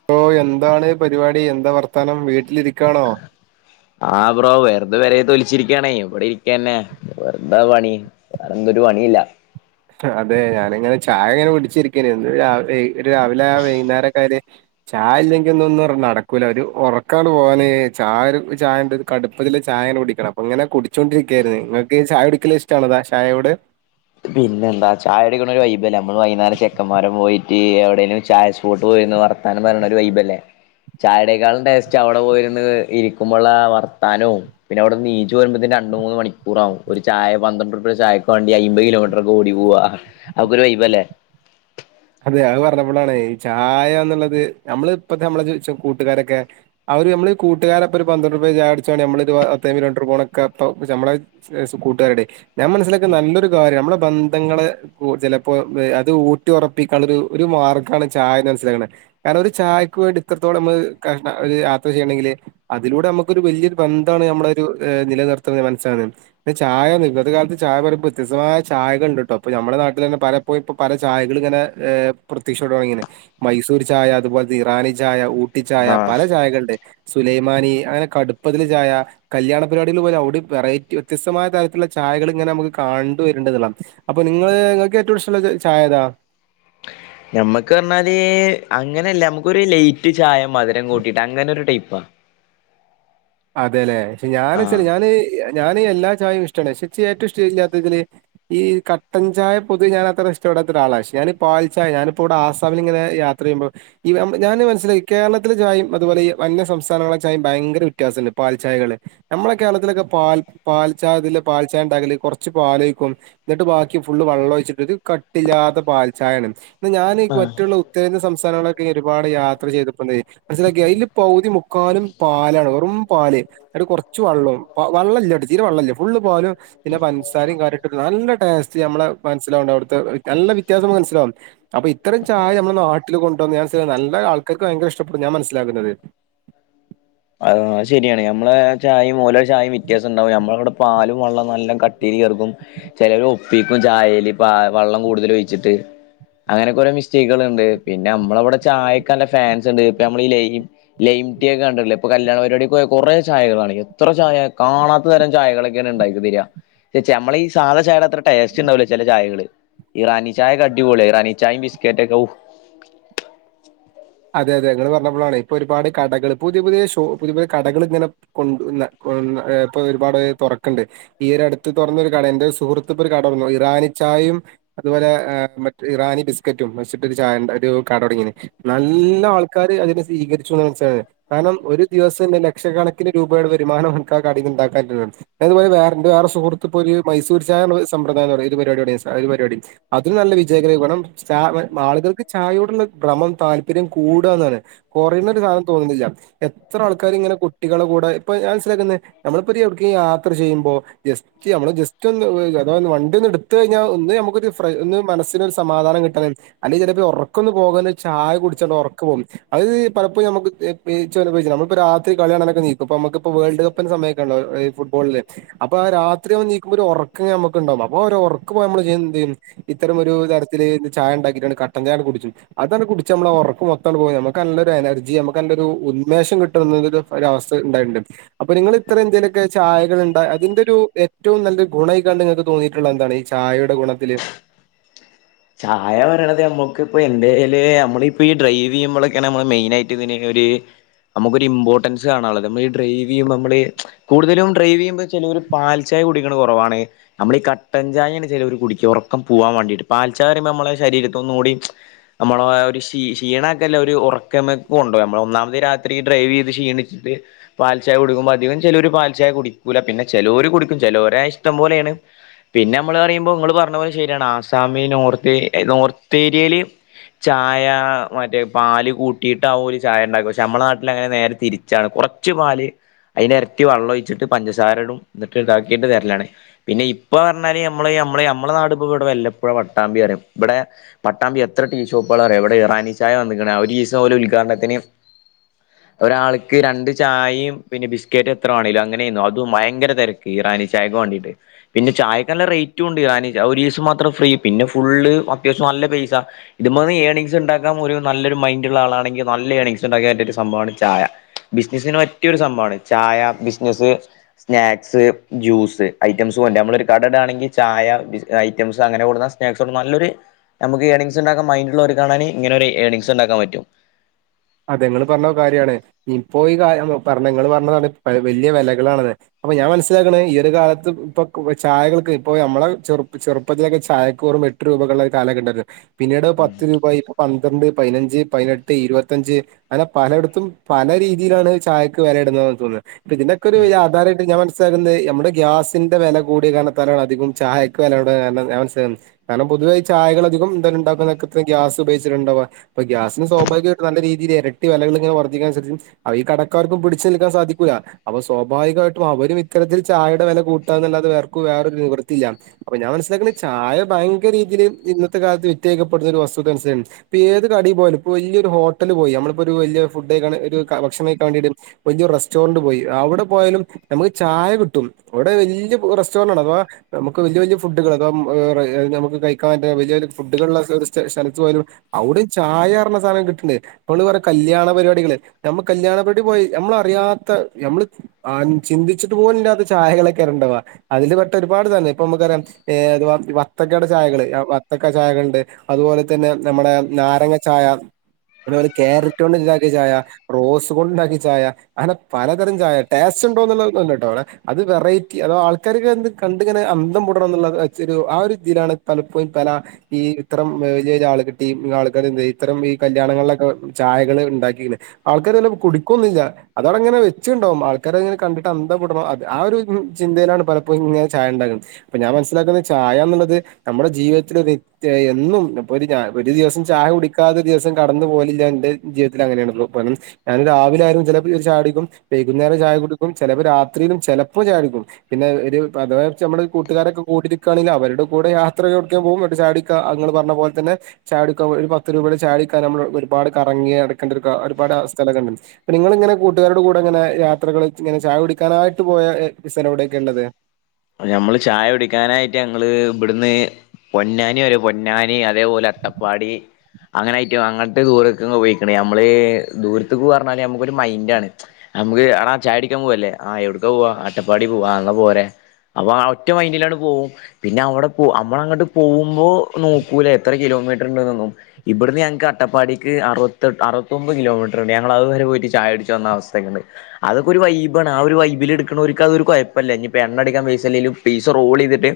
പ്പോ എന്താണ് പരിപാടി എന്താ വർ ത്താനം വീട്ടിലിരിക്കാണോ? ഇത് വരെ തൊലിച്ചിരിക്കാണേ ഇവിടെ ഇരിക്കന്നെ വേറെന്താ പണി വേറെ എന്തൊരു പണിയില്ല. അതെ ഞാനിങ്ങനെ ചായ ങ്ങനെ കുടിച്ചിരിക്കേയ്നു. ഒരു രാവിലെ ആ വൈകുന്നേരക്കാര് ചായ ഇല്ലെങ്കിൽ ഒന്നും പറഞ്ഞാ നടക്കൂല ഒരു ഉറക്കാണ് പോകാനെ ചായ ഒരു ചായ ഒരു കടുപ്പതിൽ ചായനെ കുടിക്കണം അപ്പൊ ഇങ്ങനെ കുടിച്ചോണ്ടിരിക്കായിരുന്നു നിങ്ങക്ക് ചായ കുടിക്കല ഇഷ്ടള്ളതാ ചായയോട്? പിന്നെ എന്താ ചായ കുട്ടിക്കുന്ന ഒരു വൈബല്ലേ നമ്മള് വൈകുന്നേര ചെക്കന്മാരം പോയിട്ട് എവിടേലും ചായ സ്പോട്ട് പോയിന്ന് വർത്താനം പറയണ ഒരു വൈബല്ലേ ചായടേക്കാളും ടേസ്റ്റ് അവിടെ പോയിന്ന് ഇരിക്കുമ്പോ വർത്താനവും പിന്നെ അവിടെന്ന് നീച്ചു പോരുമ്പോത്തേ രണ്ട് മൂന്ന് മണിക്കൂറാവും ഒരു ചായ പന്ത്രണ്ടരുപ്യ ചായക്ക വണ്ടി അയ്മ്പത് കിലോമീറ്റർക്കെ ഓടി പോവാ അപ്പൊരു വൈബ് അല്ലേ. അതെ അത് പറഞ്ഞപ്പോഴാണ് ഈ ചായന്നുള്ളത് നമ്മള ഇപ്പത്തെ നമ്മള കൂട്ടുകാരൊക്കെ അവര് നമ്മള് കൂട്ടുകാരപ്പൊ ഒരു പന്ത്രണ്ട് രൂപ ചായ കുടിച്ചണ നമ്മൾ ഒരു പത്ത കിലോമീറ്റർ പോണൊക്കെ നമ്മളെ കൂട്ടുകാരുടെ ഞാൻ മനസ്സിലൊക്കെ നല്ലൊരു കാര്യം നമ്മുടെ ബന്ധങ്ങള് ചിലപ്പോ അത് ഊട്ടി ഉറപ്പ ക്കാനുള്ള ഒരു മാർഗമാണ് ചായന്ന് മനസ്സിലാക്കുന്നത് കാരണം ഒരു ചായയ്ക്ക് വേണ്ടി ഇത്രത്തോം കഷ യാത്ര ചെയ്യണെങ്കിൽ അതിലൂടെ നമുക്കൊരു ഒരു വലിയൊരു ബന്ധമാണ് നമ്മള ഒരു നിലനിർത്തുന്നത് മനസ്സിലകുന്നത് പി ചായ ഇന്നത്തെ കാലത്ത് ചായ പറയുമ്പോ വ്യത്യസ്തമായ ചായകളുണ്ട് കേട്ടോ അപ്പൊ നമ്മുടെ നാട്ടിൽ തന്നെ പലപ്പോയി ഇപ്പോ പല ചായകും ഇങ്ങനെ ഹ പ്രത്യക്ഷോട ഇങ്ങനെ മൈസൂർ ചായ അതുപോലെ ഇറാനി ചായ ഊ ട്ടി ചായ ആഹ് പല ചായകളുണ്ട്. സുലൈമാനി അങ്ങനെ കടുപ്പതിൽ ചായ കല്യാണ പരിപാടി പോലെ അവിടെ വെറൈറ്റി വ്യത്യസ്തമായ തരത്തിലുള്ള ചായകൾ ഇങ്ങനെ നമുക്ക് കണ്ട് വരേണ്ടതുള്ളാം അപ്പൊ നിങ്ങള് നിങ്ങൾക്ക് ഏറ്റവും ഇഷ്ടമുള്ള ചായ ഏതാ? നമ്മക്ക് പറഞ്ഞാല് അങ്ങനെല്ല നമുക്കൊ ഒരു ലൈറ്റ് ചായ മധുരം കൂട്ടിട്ട് അങ്ങനെ ഒരു ടൈപ്പാ. അതെല്ലേ? പക്ഷേ ഞാനെന്ന്വെച്ചാൽ ആഹ് ഞാന് ഞാൻ എല്ലാ ചായയും ഇഷ്ടമാണ് പക്ഷേ ഏറ്റവും ഇഷ്ട ഇല്ലാത്തല് ഈ കട്ടൻ ചായ പൊതുവെ അത്ര ഇഷ്ടപ്പെടാത്ത ഒരാളാ ഞാ പൽ ചായ ഞാനിപ്പോ ഇവിടെ ആസാമിൽ ഇങ്ങനെ യാത്ര ചെയ്യുമ്പോ ഈ ഞാന് മനസ്സിലായി കേരളത്തിലെ ചായും അതുപോലെ ഈ അന്യ സംസ്ഥാനങ്ങളില ചായ ഭയങ്കര വ്യത്യാസണ്ട് പാൽച്ചായകള് നമ്മളെ കേരളത്തിലൊക്കെ പാൽ പാൽ ചായതില് പാൽചായ ഉണ്ടകല് കുറച്ച് പാലെഴിക്കും എന്നിട്ട് ബാക്കി ഫുള്ള് വെള്ളം ഒഴിച്ചിട്ട് കട്ടില്ലാത്ത പാൽച്ചായയാണ്. ഞാൻ ആഹ് മറ്റുള്ള ഉത്തരേന്ത്യ സംസ് നങ്ങളൊക്കെ ഒരുപാട് യാത്ര ചെയ്തപ്പോ മനസ്സിലാക്കിയ അതില് പകുതി മുക്കാലും പാലാണ്. വെറും പാല് അന്നിട്ട് കുറച്ച് വെള്ളവും വള്ളല്ല തീരെ വെള്ളമില്ല ഫുള്ള് പാലും പിന്നെ പൻസാരയും കാര്യട്ടും നല്ല ടേസ്റ്റ് നമ്മളെ മനസ്സിലാവണ്ട് അവിടുത്തെ നല്ല വ്യത്യാസം മനസ്സിലാവും അപ്പൊ ഇത്തരം ചായ നമ്മള നാട്ടിൽ കൊണ്ടുവന്ന് ഞാൻ നല്ല ആൾക്കാർക്ക് ഭയങ്കര ഇഷ്ടപ്പെടും ഞാൻ മനസ്സിലാക്കുന്നത്. ആ ശരിയാണ് ഞമ്മളെ ചായയും ഓലോ ചായയും വ്യത്യാസം ഉണ്ടാവും നമ്മളവിടെ പാലും വെള്ളം നല്ല കട്ടിൽ ചേർക്കും ചിലർ ഒപ്പിക്കും ചായേല് വള്ളം കൂടുതൽ ഒഴിച്ചിട്ട് അങ്ങനെ കുറെേ മിസ്റ്റേക്കുകൾ ഉണ്ട് പിന്നെ നമ്മളവിടെ ചായയൊക്കെ നല്ല ഫാൻസ് ഉണ്ട് ഇപ്പ നമ്മൾ ലൈംടീ ഒക്കെ കണ്ടിട്ടില്ലേ കല്യാണ പ്പാടിക്ക് പോയാ കുറേ ചായകളാണ് എത്ര ചായ കാണാത്ത തരം ചായകളൊക്കെയാ ഉണ്ടാക്കി തരികാ ഈ സാധ ചായയുടെ അത്ര ടേസ്റ്റ് ഉണ്ടാവൂല ചില ചായകള് ഇറാനി ചായൊക്കെ അടിപൊളിയാ ഇറാനി ചായയും ബിസ്കറ്റ് ഒക്കെ ഔ അതെ അതെ ഞങ്ങൾ പറഞ്ഞപ്പോഴാണ് ഇപ്പൊ ഒരുപാട് കടകൾ പുതിയ പുതിയ ഷോ പുതിയ പുതിയ കടകൾ ഇങ്ങനെ കൊണ്ട ഇപ്പൊ ഒരുപാട് തുറക്കുണ്ട് ഈ ഒരു അടുത്ത് തുറന്നൊ ഒരു കട എന്റെ സുഹൃത്ത് ഇപ്പോ ഒരു കടന്നു ഇറാനി ചായയും അതുപോലെ മ ഇറാനി ബിസ്കറ്റും വെച്ചിട്ടു ചായ ഉ ഒരു കട തൊടങ്ങീന് നല്ല ആൾക്കാര് അതിനെ സ്വീകരിച്ചൂന്ന് മനസ്സിലായില്ലേ കാരണം ഒരു ദിവസം തന്നെ ലക്ഷക്കണക്കിന് രൂപയുടെ വരുമാനം എനക്ക് ആ കടേന്ന്ണ്ടാക്കാ [unintelligible] അതുപോലെ വേറെൻ്റെ എൻ്റെ വേറെ സുഹൃത്ത് ഇപ്പോ ഒരു മൈസൂര് ചായാന്ന് പറഞ്ഞ സമ്പ്രദായം തൊടങ്ങി ഒരു പരിപാടി ഒരു പരിപാടി അത് നല്ല വിജയകരമായി, കാരണം ച ആളുകൾക്ക് ചായയോടുള്ള ഭ്രമം താല്പര്യം കൂടാന്നാണ് കൊറയുന്നൊരു സാധനം തോന്നണില്ല എത്ര ആൾക്കാര് ഇങ്ങനെ കുട്ടികളെ കൂടെ ഇപ്പ ഞാൻ മനസിലാക്കണെ നമ്മളിപ്പ എവിടക്ക് യാത്ര ചെയ്യുമ്പോ പ്പോ ജസ്റ്റ് നമ്മള് ജസ്റ്റ് ഒന്ന് അതാ വണ്ടി ഒന്ന് എടുത്ത് കഴിഞ്ഞാ ഒന്ന് ഞമ്മക്ക് ഒരു പ്രൈ ഒന്ന് മനസ്സിന് ഒരു സമാധാനം കിട്ടാന് അല്ലെങ്കിൽ ചെലപ്പോ ഈ ഒറക്കൊന്ന് പോകല് ചായ കുടിച്ചാണ്ട് ഒറക്ക് പോകും, അത് ഇത് പലപ്പോഴും ഞമ്മക്ക് ഇ പ് ച് നമ്മളിപ്പ രാത്രി കളി കാണനൊക്കെ ഇരിക്കും നമുക്കിപ്പോ വേൾഡ് കപ്പിൻ്റെ സമയൊക്ക [unintelligible] ഈ ഫുട്ബോളില് അപ്പ രാത്രി നമ്മളെണീക്കുമ്പോ ഒരു ഒറക്ക്ങ്ങനെ നമ്മക്ക് ഇണ്ടാവും, അപ്പൊ ഒര് ഒറക്ക് പോവാൻ നമ്മള് എന്ത് ചെയ്യും ഇത്തരം ഒരു തരത്തില് ചായ ഉണ്ടാക്കിയിട്ടാണ് കട്ടൻ ചായ കുടിച്ചും അതാണ് കുടിച്ചാ ഞമ്മളെ ഒറക്ക് മൊത്തങ്ങട് പോവും, ഞമ്മക്ക് നല്ലൊരു എനർജി ഞമ്മക്ക് നല്ലൊരു ഉന്മേഷം കിട്ടുന്ന ഒരു അവസ്ഥ ഉണ്ടായിട്ടുണ്ട് അപ്പൊ നിങ്ങള് ഇത്ര ഇന്ത്യയിലൊക്കെ ചായകൾ ഉണ്ട് അതിന്റെ ഒരു ഏറ്റവും നല്ല ഒരു ഗുണമായിക്കാണ്ട് നിങ്ങൾക്ക് തോന്നിയിട്ടുള്ള എന്താണ് ഈ ചായയുടെ ഗുണത്തില് ചായ പറയണത് ഞമ്മക്ക് ഇപ്പൊ എന്തല് നമ്മളിപ്പോ ഈ ഡ്രൈവ് ചെയ്യുമ്പളെക്കെയാണ് നമ്മള് മെയിൻ ആയിട്ട് ഇതിന് ഒരു നമുക്കൊരു ഇമ്പോർട്ടൻസ് കാണാനുള്ളത് നമ്മൾ ഈ ഡ്രൈവ് ചെയ്യുമ്പോൾ നമ്മള് കൂടുതലും ഡ്രൈവ് ചെയ്യുമ്പോ ചിലര് പാൽ ചായ കുടിക്കണ കുറവാണ് നമ്മളീ കട്ടൻ ചായയാണ് ചെലവര് കുടിക്കുക ഉറക്കം പോകാൻ വേണ്ടിട്ട്. പാൽ ചായ പറയുമ്പോ നമ്മളെ ശരീരത്തൊന്നും കൂടി നമ്മളെ ഒരു ക്ഷീ ക്ഷീണക്കല്ലെ ഒരു ഒറക്ക മയക്കം ഇണ്ടാവും, നമ്മൾ ഒന്നാമീതി രാത്രി ഡ്രൈവ് ചെയ്ത് ക്ഷീണിച്ചിട്ട് പാൽചായ കുടിക്കുമ്പോ അധികം ചിലര് പാൽച്ചായ കുടിക്കൂല, പിന്നെ ചെലോര് കുടിക്കും, ചെലോര് ഇഷ്ടം പോലെയാണ് പിന്നെ നമ്മള് പറയുമ്പോ ഇങ്ങള് പറഞ്ഞ പോലെ ശരിയാണ് സമി നോർത്ത് നോർത്ത് ഏരിയേല് ചായ മറ്റേ പാല് കൂട്ടിയിട്ട് ആവും ഓല് ചായ ഉണ്ടാക്കും പക്ഷെ നമ്മളെ നാട്ടിൽ അങ്ങനെ നേരെ തിരിച്ചാണ് കൊറച്ച് പാല് അതിൻ്റെയെരട്ടി വെള്ളം ഒഴിച്ചിട്ട് പഞ്ചസാരടും എന്നിട്ട് ഇതാക്കിയിട്ട് തെരലാണ്, പിന്നെ ഇപ്പ പറഞ്ഞാല് നമ്മൾ നമ്മള നമ്മളുടെ നാട് ഇപ്പ ഇവിടെ വല്ല പ്പുഴ പട്ടാമ്പി പറയും, ഇവിടെ പട്ടാമ്പി എത്ര ടീ ഷോപ്പുകളാ അറിയാ ഇവിടെ ഇറാനി ചായ വന്ന്ക്കണ് ഒരു ദിവസം പോലെ ഉദ്ഘാടനത്തിന് ഒരാൾക്ക് രണ്ട് ചായയും പിന്നെ ബിസ്ക്കറ്റ് എത്ര വേണേങ്കിലും, അങ്ങനെയും അതും ഭയങ്കര തിരക്ക് ഇറാനി ചായക്ക് വേണ്ടിട്ട് പിന്നെ ചായയ്ക്ക് നല്ല റേറ്റും ഉണ്ട് ഇറാനി ഒരീസം മാത്രം ഫ്രീ പിന്നെ ഫുള്ള് അത്യാവശ്യം നല്ല പൈസ ഇത് മ്മേന്ന് ഏണിംഗസ് ഇണ്ടാക്കാൻ ഒരു നല്ലൊരു മൈൻഡുള്ള ആളാണെങ്കിൽ നല്ല ഏണിംഗ്സ് ഉണ്ടാക്കൻ പറ്റിയ ഒരു സംഭവമാണ് ചായ ബിസിനസ്സിന് പറ്റിയൊരു സംഭവമാണ് ചായ ബിസിനസ്സ് സ്നാക്സ് ജ്യൂസ് ഐറ്റംസ് നമ്മള് ഒരു കട ഇടാണെങ്കിൽ ചായ ഐറ്റംസ് അങ്ങനെ കൊടുക്കുന്ന നാക്സ് കൊണ്ട് നല്ലൊരു നമ്മക്ക് ഏണിംഗ്സ് ഇണ്ടാക്കാൻ മൈൻഡുള്ള ഓര്ക്കാണെങ്കില് ഇങ്ങന ഒരു ഏർണിങ്സ് ഇണ്ടാക്കാൻ പറ്റും. അതെ ഇങ്ങള് പറഞ്ഞ കാര്യാണ് ഇപ്പോ ഈ കാ പറഞ്ഞ ഇങ്ങള് പറഞ്ഞതാണ് വെല്ല്യ വെലകളാണത് അപ്പൊ ഞാൻ മനസ്സിലാക്കണെ ഈ ഒരു കാലത്ത് ഇപ്പൊ ചായകൾക്ക് ഇപ്പൊ നമ്മളെ ചെറു ചെറുപ്പത്തിലൊക്കെ ചായക്ക് വെറും എട്ട് രൂപക്കെള്ളെ കാലൊക്കെ ഇണ്ടായിരുന്നു പിന്നീട് പത്ത് രൂപ ഇപ്പ പന്ത് പന്ത്രണ്ട് പയിനഞ്ച് പതിനെട്ട് ഇരുപത് ത്തഞ്ച് അങ്ങനെ പലടത്തും പല രീതിയിലാണ് ചായക്ക് വെലടുന്നതോന്നെ ഇപ്പ ഇതിനക്കെ ഒരു ആധാരയിട്ട് ഞ മനസ്സിലകുന്ന മ്മടെ ഗ്യാസിന്റെ വെല കൂടിയ കർണത്താലാണ് അധികം ചായക്ക് വെലകൂടാകാർണം ഞാൻ മനസ കാരണം പൊതുവായി ചായകൾ അധിക എന്താലും ണ്ടാക്കുന്നത്ര ക്ക ഗ്യാസ് ഉപയോഗിച്ചിട്ടുണ്ടവ അ ഗ്യാസിന് സ്വാഭ നല്ല രീതിയിൽ ഇരട്ടി വിലകൾ ഇങ്ങനെ വർദ്ധിക്കതിനനുസരിച് ഈ കടക്കാർക്കും പിടിച്ചു നിൽക്കാൻ സാധിക്കുല്ല അപ്പൊ സ്വാഭാവികമായിട്ടും അവരും ഇത്തരത്തിൽ ചായയുടെ വില കൂട്ടാനാലാതെ അവര്ക് വേറൊരു നിവൃത്തിയില്ല അപ്പൊ ഞാൻ മനസിലാക്ക്ണ് ചായ ഭയങ്കരീതിയി ഇന്നത്തെ കാലത്ത് വിറ്റായിക്കപ്പെടുന്ന ഒരു വസ്തുനുസരി ഇപ്പോ ഏത് കടി പോലും ഇപ്പോ വലിയൊരുട്ട ഹോ ഹോട്ടൽ പോയി നമ്മളിപ്പോ ഒരു വലിയ ഫുഡ് ഭക്ഷണംകഴിക്കാൻ വേണ്ടിയിട്ട് വലിയ ഒരു റെസ്റ്റോറന്റ് പോയി അവിടെ പോയാലും നമുക്ക് ചായ കിട്ടും അവിടെ വലിയ റെസ്റ്റോറന്റ് ആണ് അഥവാ നമുക്ക് വലിയ വലിയ ഫുഡുകൾ അഥവാ നമുക്ക് കഴിക്കാൻ വലിയവലിയ ഫുഡുകളള്ള സ്ഥലത്ത് പോയാലും അവിടെ ചായ പറണ സാധനം കിട്ടണ്ട് ആപ്പോള് പറയും കല്യാണ പരിപാടികള് നമ്മൾ കല്യാണ പരിപാടി പോയി നമ്മളറിയാത്ത നഞമ്മള് ആ ചിന്തിച്ചിട്ട് പോലുലില്ലാത്ത ചായകളൊക്കെ ഇറണ്ടവാ അതില് പെട്ട ഒരുപാട് തന്നെ ഇപ്പൊ നമുക്ക് അറിയാം ഏ അഥവാ വത്തക്കയുടെ ചായകള് വത്തക്ക ചായകളുണ്ട് അതുപോലെ തന്നെ നമ്മുടെ നാരങ്ങ ചായ അതുേ പോലെ ക്യാരറ്റ് കൊണ്ട് ഉണ്ടാക്കിയ ചായ റോസ് കൊണ്ട് ഉണ്ടാക്കിയ ചായ അങ്ങനെ പലതരം ചായ ടേസ്റ്റ് ഉണ്ടോ എന്നുള്ളത് അല്ലെട്ടോ അവിടെ അത് വെറൈറ്റി അതോ ആൾക്കാർ കണ്ടിങ്ങെനെ അന്തം പൂടണം എന്നുള്ള ആച്ച് ഒരു ഇതിയിലാണ് പലപ്പോഴും പല ഈ ഇത്തരം വലിയ വലിയ ആൾ കട്ടിയും ആൾക്കാ ഇത്തരം ഈ കല്യാണങ്ങളിലൊ ചായകൾ ഉണ്ടാക്കിയിന് ആൾക്കാർ ചപ്പോ കുടിക്കുംന്നില്ല അതോടെങ്ങനെ വെച്ചണ്ടാവകും ആൾക്കാരങ്ങനെ കണ്ടിട്ട് അന്ന്തപ്പെടണം ആ ഒരു ചിന്തയിലാണ് പലപ്പോഴ ഇങ്ങനെ ചായ ഉണ്ടാക്കുന്നത് അപ്പൊ ഞാൻ മനസ്സിലാക്കുന്നത് ചായന്നുള്ളത് നമ്മുടെ ജീവിതത്തിൽ ഒരു എന്നും ഇപ്പൊ ഒരു ദിവസം ചായ കുടിക്കാതെ ദിവസം കടന്നു പോല് എന്റെ ജീവിതത്തിൽ അങ്ങനെയ ഞാൻ രാവിലെ ആകും ചിലപ്പോ ചാടിക്കും വൈകുന്നേരം ചായ കുടുക്കും ചിലപ്പോ രാത്രിയിലും ചിലപ്പോ ചാടിക്കും പിന്നെ ഒരു അതാവച്ച കൂട്ടുകാരൊക്കെ കൂട്ടികാണെ അവരുടെ കൂടെ യാത്രൊക്കെ ഓക്കാൻ പോകും ചാടിക്ക അ പറഞ്ഞ പോലെ തന്നെ ചായ ഒരു പത്ത് രൂപയുടെ ചായ ടിക്കാ ഞാമ്മ ഒരുപാട് കറങ്ങിയട് കണ്ടിരുക ഒരുപാട് സ്ഥലങ്ങ നിങ്ങള് ഇങ്ങനെ കൂട്ടുകാരോട് കൂടെ ഇങ്ങനെ യാത്രകലിൽ ഇങ്ങനെ ചായ കുടിക്കാനായിട്ട് പോയ സ്ഥലങ്ങൾ എവിടെയൊക്കെ യുള്ളത് നമ്മള് ചായ കുടിക്കാനായിട്ട് ഞങ്ങള് ഇവിടുന്ന് പൊന്നാനി വരെ പൊന്നാനി അതേപോലെ അട്ടപ്പാടി അങ്ങനെയിട്ടും അങ്ങന് ദൂരൊക്കെ പോയികാണ് നമ്മള് ദൂരത്ത പോവാ പറഞ്ഞാല് നമ്മുക്കൊരു മൈൻറ്റ് ആണ് നമുക്ക് ചായ അടിക്കാൻ പോവല്ലേ ആ എവിടക്കെ പോവാ അട്ടപ്പാടി പോവാ എന്നാ പോരെ അപ്പൊ ആ ഒറ്റ മൈറ്റിലങ്ങ് പോവും പിന്നെ അവിടെ പോ നമ്മള അങ്ങോട്ട് പോകുമ്പോ നോക്കൂല എത്ര കിലോമീറ്റർ ഉണ്ടന്നും ഇവിടുന്ന് ഞങ്ങൾക്ക് അട്ടപ്പാടിക്ക് അറുപ അറുപത്തൊമ്പത് കിലോമീറ്റർണ്ട് ഞങ്ങൾതു വരെ പോയിട്ട് ചായടടിച്ച് വന്ന അവസ്ഥയൊക്ക ഉണ്ട് അതൊക്കെ ഒരു വൈബ ആണ് ആ ഒരു വൈബിലിൽ എടുക്കുന്നവർക്ക് അത് ഒരു കുഴപ്പല്ല ഇനിപ്പാ എണ്ണടിക്കാൻ പാ ളിലും പീസ റോൾ ചെയ്തിട്ട്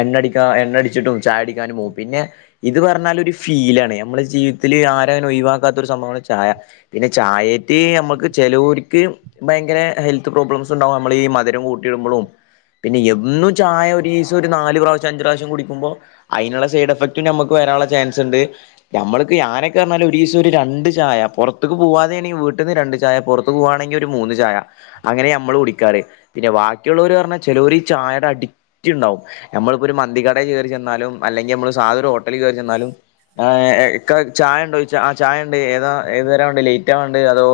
എണ്ണടിക്കാ എണ്ണടിച്ചിട്ടും ചായ അടിക്കാനും പോകവും പിന്നെ ഇത് പറഞ്ഞാൽ ഒരു ഫീലാണ് നമ്മുടെ ജീവിതത്തിൽ ആരങ്ങനും ഒഴിവാക്കാത്ത ഒരു സംഭവമാണ് ചായ പിന്നെ ചായെറ്റ് നമ്മക്ക് ചിലവർക്ക് ഭയങ്കര ഹെൽത്ത് പ്രോബ്ലംസ് ഉണ്ടാകും നമ്മൾ ഈ മധുരം കൂട്ടിയിടുമ്പോഴും പിന്നെ എന്നും ചായ ഒരു ദിവസം ഒരു നാല് പ്രാവശ്യം അഞ്ച് പ്രാവശ്യം കുടിക്കുമ്പോൾ അതിനുള്ള സൈഡ് എഫക്റ്റും നമുക്ക് വരാനുള്ള ചാൻസ്ണ്ട് നമ്മൾക്ക് ഞാനൊക്കെ പറഞ്ഞാൽ ഒരു ദിവസം ഒരു രണ്ട് ചായ പുറത്തക്ക് പോകാതെെയണെങ്കിൽ വീട്ടിൽ നിന്ന് രണ്ട് ചായ പുറത്ത്ക്ക് പോകുകവാണെങ്കിൽ ഒരു മൂന്ന് ചായ അങ്ങനെ നമ്മൾ കുടിക്കാറ് പിന്നെ ബാക്കിയുള്ളവർ പറഞ്ഞാൽ ചിലൊര് ഈ ചായടെ അഡിക്റ്റ് ഉണ്ടാവും നമ്മളിപ്പോൾ ഒരു മന്തി കടയിൽ കയറി ചെന്നാലും അല്ലെങ്കിൽ നമ്മൾ സാധ ഒരു ഹോട്ടലിൽ കയറി ചെന്നാലും ക്ക ചായ ഉണ്ടോ ആ ചായ ഉണ്ട് ഏതാ ഏതു തരാ വണ്ട് ലേറ്റ് ആ വേണ്ട് അതോ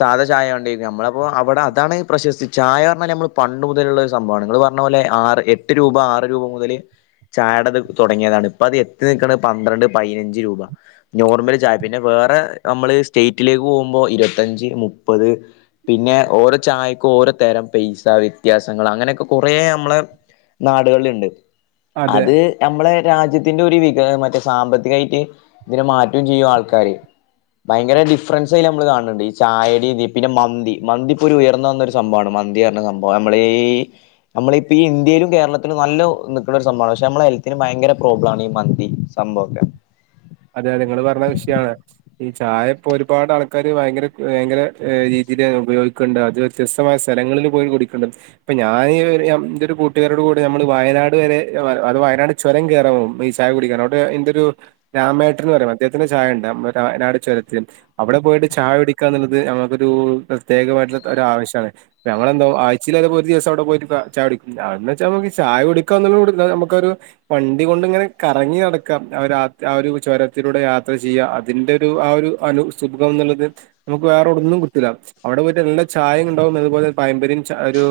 സാധാ ചായണ്ട നമ്മളപ്പോൾ അവിടെ അതാണ് പ്രശസ്തി ചായ പറഞ്ഞാൽ നമ്മൾ പണ്ട് മുതലുള്ള സംഭമാണ് നിങ്ങാ പറഞ്ഞ പോലെ ആറ് എട്ട് രൂപ ആറ് രൂപ മുതൽ ചായയുടെ അത് തുടങ്ങിയതാണ് ഇപ്പ അത് എത്തി നിൽക്കണ പന്ത്രണ്ട് പതിനഞ്ച് രൂപ നോർമല് ചായ പിന്നെ വേറെ നമ്മള് സ്റ്റേറ്റിലേക്ക് പോകുമ്പോൾ ഇരുപത്തഞ്ച് മുപ്പത് പിന്നെ ഓരോ ചായക്കും ഓരോ തരം പൈസ വ്യത്യാസം ങ്ങൾ അങ്ങനൊക്കെ കുറെ നമ്മളെ നാടുകളിലിണ്ട് അത് നമ്മളെ രാജ്യത്ത് ഇത്തിന്റെ വികാരം മറ്റേ സാമ്പത്തികമായിട്ട് ഇതിനെ മാറ്റം ചെയ്യും ആൾക്കാര് ഭയങ്കര ഡിഫറൻസ്യ നമ്മള് കാണുന്നുണ്ട് ഈ ചായയുടെ പിന്നെ മന്തി മന്തിപ്പോ ഒരു ഉയർന്നു വന്ന ഒരു സംഭവമാണ് മന്തി പറഞ്ഞ സംഭവ നമ്മളെ നമ്മള് നമ്മളിപ്പ ഈ ഇന്ത്യയിലും കേരളത്തിലും നല്ല നിക്കുന്ന ഒരു സംഭവമാണ് പക്ഷെ നമ്മുടെ ഹെൽത്തിന് ഭയങ്കര പ്രോബ്ലംണ് ഈ മന്തി സംമ്പോക്കെ അതെ അതെ നിങ്ങളൾ പറഞ്ഞ വിഷയമാണ് ഈ ചായ ഇപ്പോ ഒരുപാട് ആൾക്കാര് ഭയങ്കര ഭയങ്കര രീതിയില് ഉപയോഗിക്കുന്നുണ്ട് അത് വ്യത്യസ്തമായ സ്ഥലങ്ങളിൽ പോയി കുടിക്കുന്നുണ്ട് ഇപ്പൊ ഞാൻ എന്റെ ഒരു കൂട്ടുകാരോട് കൂടി നമ്മള് വയനാട് വരെ അത് വയനാട് ചുരം കയറാൻ പോ ഈ ചായ കുടിക്കാൻ അവിടെ എൻ്റൊരു രാമേട്ട്ര എന്ന് പറയും അദ്ദേഹത്തി്ന്റെ ചായയുണ്ട് രാനാട് ചുരത്തിൽ അവിടെ പോയിട്ട് ചായ കുടിക്കുക എന്നുള്ളത് നഞുക്കൊരു പ്രത്യേകമായിട്ടുള്ള ഒരു ആവശ്യമാണ് ഞമ്മൾെന്താ ആഴ്ചയിയിലപ്പോ ഒരു ദിവസം അവിടെ പോയിട്ട് ചായ പിടിക്കും അ വെച്ചാ നമക്ക് ചായ കുടക്കാ എന്നുള്ള നമുക്കരു വണ്ടി കൊണ്ടിങ്ങനെ കറങ്ങി നടക്കാം ആ ഒരു ആ ഒരു ചുരത്തിലൂടെ യാത്ര ചെയ്യുക അതിന്റെ ഒരു ആ ഒരു അനു സുഖം എന്നുള്ളത് നമുക്ക് വേറെവിടൊന്നും കിട്ടുല്ല അവിടെ പോയിട്ട് നല്ല ചായയും ഉണ്ടാവും അതുപോലെ പായമ്പരിയും ച ഒരു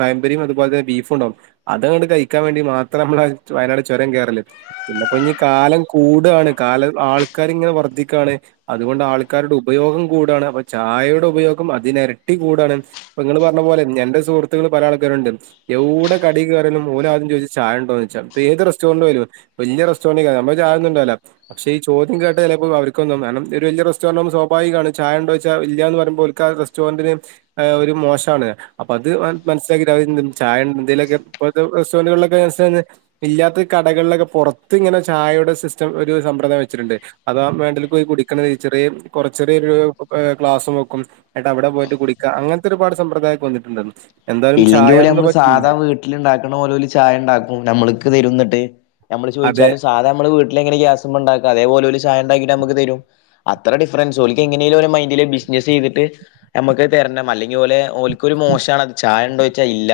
പായമ്പരിയും അതുപോലെ തന്നെ ബീഫും ഉണ്ടാവും അതങ്ങണ്ട് കഴിക്കാൻ വേണ്ടി മാത്രം നമ്മള് വയനാട് ചുരം കേരറൽ പിന്നെപ്പോ കാലം കൂടാണ് കാല ആൾക്കാർ ഇങ്ങനെ വർദ്ധിക്കുകാണ് അതുകൊണ്ട് ആൾക്കാരുടെ ഉപയോഗം കൂടാണ് അപ്പൊ ചായയുടെ ഉപയോഗം അതിനിരട്ടി കൂടാണ് ഇപ്പ നിങ്ങങ്ങള് പറഞ്ഞ പോലെ എന്റെ സുഹൃത്തുക്കൾ പല ആൾക്കാരുണ്ട് എവിടെ കടി കയിയുംഓരക്ക് ആദ്യം ചോദിച്ച ചായ ഉണ്ടോന്ന് വെച്ചാൽ ഏത് റെസ്റ്റോറന്റ വേരും വലിയ റെസ്റ്റോറൻറ്റി നമ്മ ചായൊന്നണ്ടല്ല പക്ഷെ ഈ ചോദ്യം കേട്ടാ ചിലപ്പോ അവർക്കൊന്നും കാരണം ഒരു വലിയ റെസ്റ്റോറന്റും സ്വാഭാവികമാണ് ചായ ഉണ്ടോെച്ചാൽ ഇല്ലയന്ന് പറുമ്പോൾ ഓൾക്കാ റെസ്റ്റോറന്റിന് ഒരു മോശമാണ് അപ്പ അത് മനസ്സില ചായ എന്തേലൊക്കെ ഇത്തെ റെസ്റ്റോറന്റുകളിലൊക്കെ മനസില ഇല്ലാത്ത കടകളിലൊക്കെ പുറത്ത് ഇങ്ങെ ചായയുടെ സിസ്റ്റം ഒരു സമ്പ്രദായം വെച്ചിട്ടുണ്ട് അത ആ വേണ്ടിൽ പോയി കുടിക്കണ ടീച്ചറ കുറച്ചറിയ ഒരു ക്ലാസ് നോക്കും എന്നിട്ട് അവിടെ പോയിട്ട് കുടിക്കുക അങ്ങനത്തെ ഒരുപാട് സമ്പ്രദായംക്കെ വന്നിട്ടുണ്ട് ഇല്ലെങ്കിൽ പോലെ നമ്മള് സാധാ വീട്ടിൽ ഉണ്ടാക്കണ പോലെല ചായ ഉണ്ടാക്കും നമ്മൾക്ക് തരുന്നിട്ട് നമ്മള് അതെ ചോയിച്ചാലും സാധാ നമ്മ വീട്ടിലെങ്ങനെ ഗാസ്മ്മെണ്ടാ അതേപോലെ ഓല് ചായണ്ടാക്കിട്ട് നമുക്ക് തരും അത്ര ഡിഫറൻസ് ഓൽക്ക് എങ്ങനേം ഓലെ മൈൻഡില് ബിസിനസ് ചെയ്തിട്ട് ഞമ്മക്ക് അത് തരണം അല്ലെങ്കിൽ ഓൽക്ക് ഒരു മോശാണത് ചായ ഉണ്ടോ ച്ചാ ഇല്ല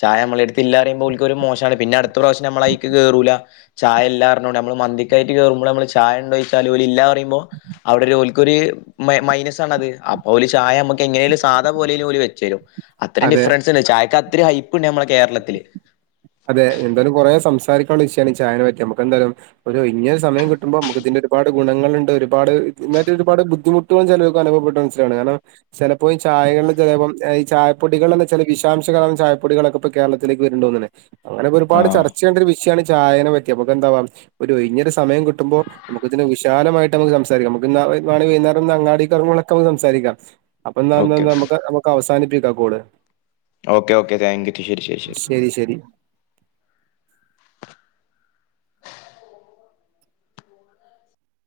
ചായ നമ്മളെ എടുത്ത് ഇല്ലാ പറയുമ്പോ ഓല്ക്കൊരു മോശാണ് പിന്നെ അടുത്ത പ്രാവശ്യം നമ്മൾ അയിക്ക് കേറൂല ചായ ഇല്ലാ പറഞ്ഞോണ്ട് മന്തിക്കായിട്ട് കേറുമ്പോ നമ്മള് ചായ ഉണ്ടോച്ചാൽ ഇല്ല പറയുമ്പോ അവിടെ ഓൽക്കൊരു മൈ മൈനസാണ് അപ്പോല് ഓല് ചായ എങ്ങനേലും സാദാ പോലെ ഓല് വെച്ചെരും അത്രയും അതെ ഡിഫറൻസ് ഉണ്ട് ചായക്ക ത്തിരിഹൈപ്പ് ഉണ്ട് നമ്മളെ കേരളത്തില് അതെ എന്തായാലും കുറേ സംസാരിക്കാനുള്ള വിഷയാണ് ചായനെ പറ്റി നമുക്ക് എന്തായാലും ഒരു ഒഴിഞ്ഞ സമയം കിട്ടുമ്പോൾ നമുക്ക് ഇതിന്റെ ഒരുപാട് ഗുണങ്ങളുണ്ട് ഒരുപാട് ഇതിനായിട്ട് ഒരുപാട് ബുദ്ധിമുട്ടുകളും ചെലോര്ക്ക് അനുഭവപ്പെട്ട മനസിലാണ് കാരണം ചിലപ്പോ ചായകളിൽ ചിലപ്പോഈ ചായ പൊടികൾ എന്ന ചില വിഷാംശം കലർന്ന ചായപ്പൊടികളൊക്കെ ഇപ്പൊ കേരളത്തിലേക്ക് വരുന്നുണ്ട് അങ്ങനെക്കൊരുപാട് ആഹ് ചർച്ച ചെയ്യണ്ട ഒരു വിഷയ ചായനെ പറ്റി നമുക്ക് എന്താവാ ഒരു കഴിഞ്ഞൊ സമയം കിട്ടുമ്പോ നമു ഇതിന് വിശാലമായിട്ട് നമ്മക്ക് സംസാരിക്കാ നമുക്ക് വാണെങ്കി വൈകുന്നേരം അങ്ങാടിക്കെറങ്ങുമ്പൊക്കെ നമുക്ക് സംസാരിക്കാം അപ്പൊ ന്ന ന്ന ഓക്കെ ഓക്കെ നമ്മക്ക് അവസാനിപ്പി [inaudible] ഓക്കെ ഓക്കേ താങ്ക് യു ശെരി ശെരി ശെരി ശരി ശരി.